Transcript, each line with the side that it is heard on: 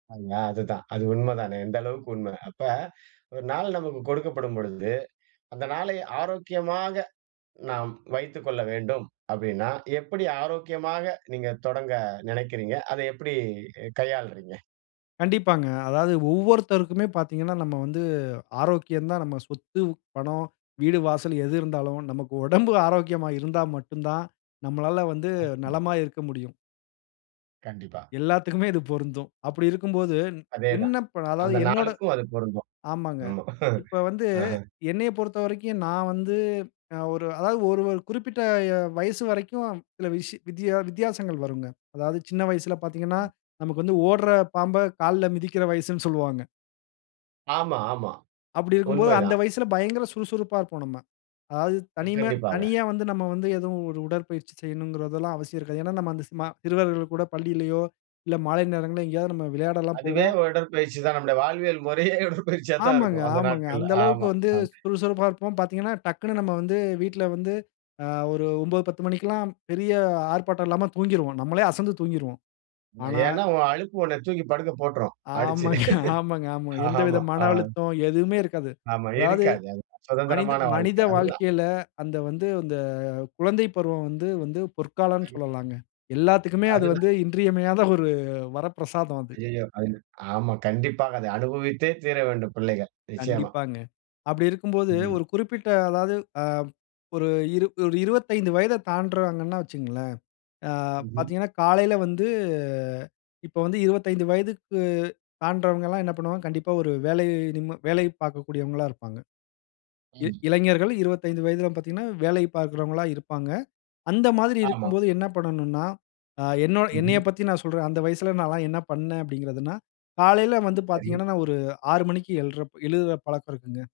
right: அ அதுதான், அது உண்மை தானே, எந்த அளவுக்கு உண்மை. அப்ப ஒரு நாள் நமக்கு கொடுக்கப்படும் பொழுது, அந்த நாளை ஆரோக்கியமாக, நாம் வைத்துக்கொள்ள வேண்டும் அப்படின்னா, எப்படி ஆரோக்கியமாக நீங்க தொடங்க நினைக்கிறீங்க. அதை எப்படி எ கையாள்றீங்க?
left: கண்டிப்பாங்க, அதாவது ஒவ்வொருத்தருக்குமே பார்த்தீங்கனா நம்ம வந்து, ஆரோக்கியம் தான் நம்ம சொத்து, பணம், வீடு வாசல் எது இருந்தாலும், நமக்கு உடம்பு ஆரோக்கியமா இருந்தா மட்டும் தான், நம்மளால வந்து
right: [unintelligible]
left: நலமா இருக்க முடியும்.
right: கண்டிப்பா.
left: எல்லாத்துக்குமே இது பொருந்தும், அப்படி இருக்கும்போது,
right: அதே தான்,
left: விண்ணப்ப அதாவது
right: அந்த
left: என்னோட
right: நாளுக்கும் அது பொருந்தும்,
left: ஆமாங்க,
right: ஆமா.
left: இப்போ வந்து,
right: அஹ்ஹ.
left: என்னையப் பொறுத்தவரைக்கும் நான் வந்து அ ஒரு அதாவது ஒரு ஒரு குறிப்பிட்ட எ வயசு வரைக்கும் சில விஷ்ஷி வித்யா வித்தியாசங்கள் வருங்க. அதாவது சின்ன வயசில பார்த்தீங்கனா,
right: ம்
left: நமக்கு வந்து ஓடுற பாம்பை கால்ல மிதிக்கிற வயசுனு சொல்வாங்க.
right: ஆமா, ஆமா.
left: அப்படி இருக்கும்போது அந்த
right: உண்மைதான்.
left: வயசில பயங்கர சுறுசுறுப்பா இருப்போம் நம்ம. அதாவது தனிமை
right: [unintelligible]
left: தனியா வந்து, நம்ம வந்து ஏதுவும் ஒரு உடற்பயிற்சி செய்யனும்கிறதெல்லாம் அவசியம் இருக்காது. ஏனா நம்ம அந்த ஸ்மா சிறுவர்கள் கூட பள்ளியிலேயோ, இல்லை மாலை நேரங்கள்லயோ எங்கேயாவது நம்ம விளையாடல்லாம்
right: அதுவே
left: போவோம்.
right: ஒரு உடற்பயிற்சி தான். நம்முடைய வாழ்வியல் முறையே உடற்பயிற்சியா தான்
left: ஆமாங்க,
right: இருக்கும் அந்த
left: ஆமாங்க,
right: நாட்கள்ல.
left: அந்த அளவுக்கு
right: ஆமா.
left: வந்து
right: ஆ
left: சுறுசுறுப்பா இருப்போம். பார்த்தீங்கனா டக்னு நம்ம வந்து வீட்டில வந்து, ஆ ஒரு 9, 10 மணிக்கு எல்லாம் பெரிய ஆர்ப்பாட்டம் இல்லாம தூங்கிருவோம், நம்மலே அசந்து தூங்கிருவோம், ஆனா
right: ஏனா, உன் அலுப்பு உன்னை தூக்கி படுக்க போட்டுரும், அடிச்சு.
left: ஆமாங்க ஆமாங்க ஆமாங்க, எந்தவித
right: ஆமா
left: மன
right: ஆ.
left: அழுத்தம், எதுவுமே இருக்காது.
right: ஆமா
left: அதாவது
right: இருக்காது அது,
left: மனித
right: சுதந்திரமான வாழ்க்கை,
left: மனித
right: அதுதான்.
left: வாழ்க்கையில, அந்த வந்து அந்த குழந்தை பருவம் வந்து வந்து பொற்காலம்னு
right: [unintelligible]
left: சொல்லலாங்க, எல்லாத்துக்குமே அது
right: அதுதான்.
left: வந்து இன்றியமையாத ஒரு, வரப்பிரசாதம் அது.
right: ஐயயோ! ஐயோ, ஆமா. கண்டிப்பாக அதை அனுபவித்தே தீர வேண்டும் பிள்ளைகள், நிச்சயமா.
left: கண்டிப்பாங்க. அப்படி இருக்கும்போது
right: ம்.
left: ஒரு குறிப்பிட்ட அதாவது அ ஒரு இரு ஒரு 25 வயதை தாண்டுறாங்கனா வைச்சுக்கோங்களேன், ஆ
right: ம்ஹம்.
left: பார்த்தீங்கனா காலையில வந்து இப்போ வந்து 25 வயதுக்கு, தாண்டுறவங்கல்லாம் என்ன பண்ணுவாங்க, கண்டிப்பா ஒரு வேலை நிம்மா வேலை பார்க்கக்கூடியவங்களா இருப்பாங்க. இ
right: ம்.
left: இளைஞர்கள் 25 வயதிலாம் பார்த்தீங்கனா, வேலை பார்க்கிறவங்களா இருப்பாங்க. அந்த மாதிரி
right: ஆமா.
left: இருக்கும்போது என்ன பண்ணனும்னா, ஆ என்னோட
right: ம்ஹம்.
left: என்னையப் பத்தி நான் சொல்றேன், அந்த வயசில நால்லாம் என்ன பண்ணேன் அப்படின்கிறதுனா, காலையில வந்து
right: சரி.
left: பார்த்தீங்கனா நான் ஒரு 6 மணிக்கு எழ்ற எழுற பழக்கம் இருக்குங்க.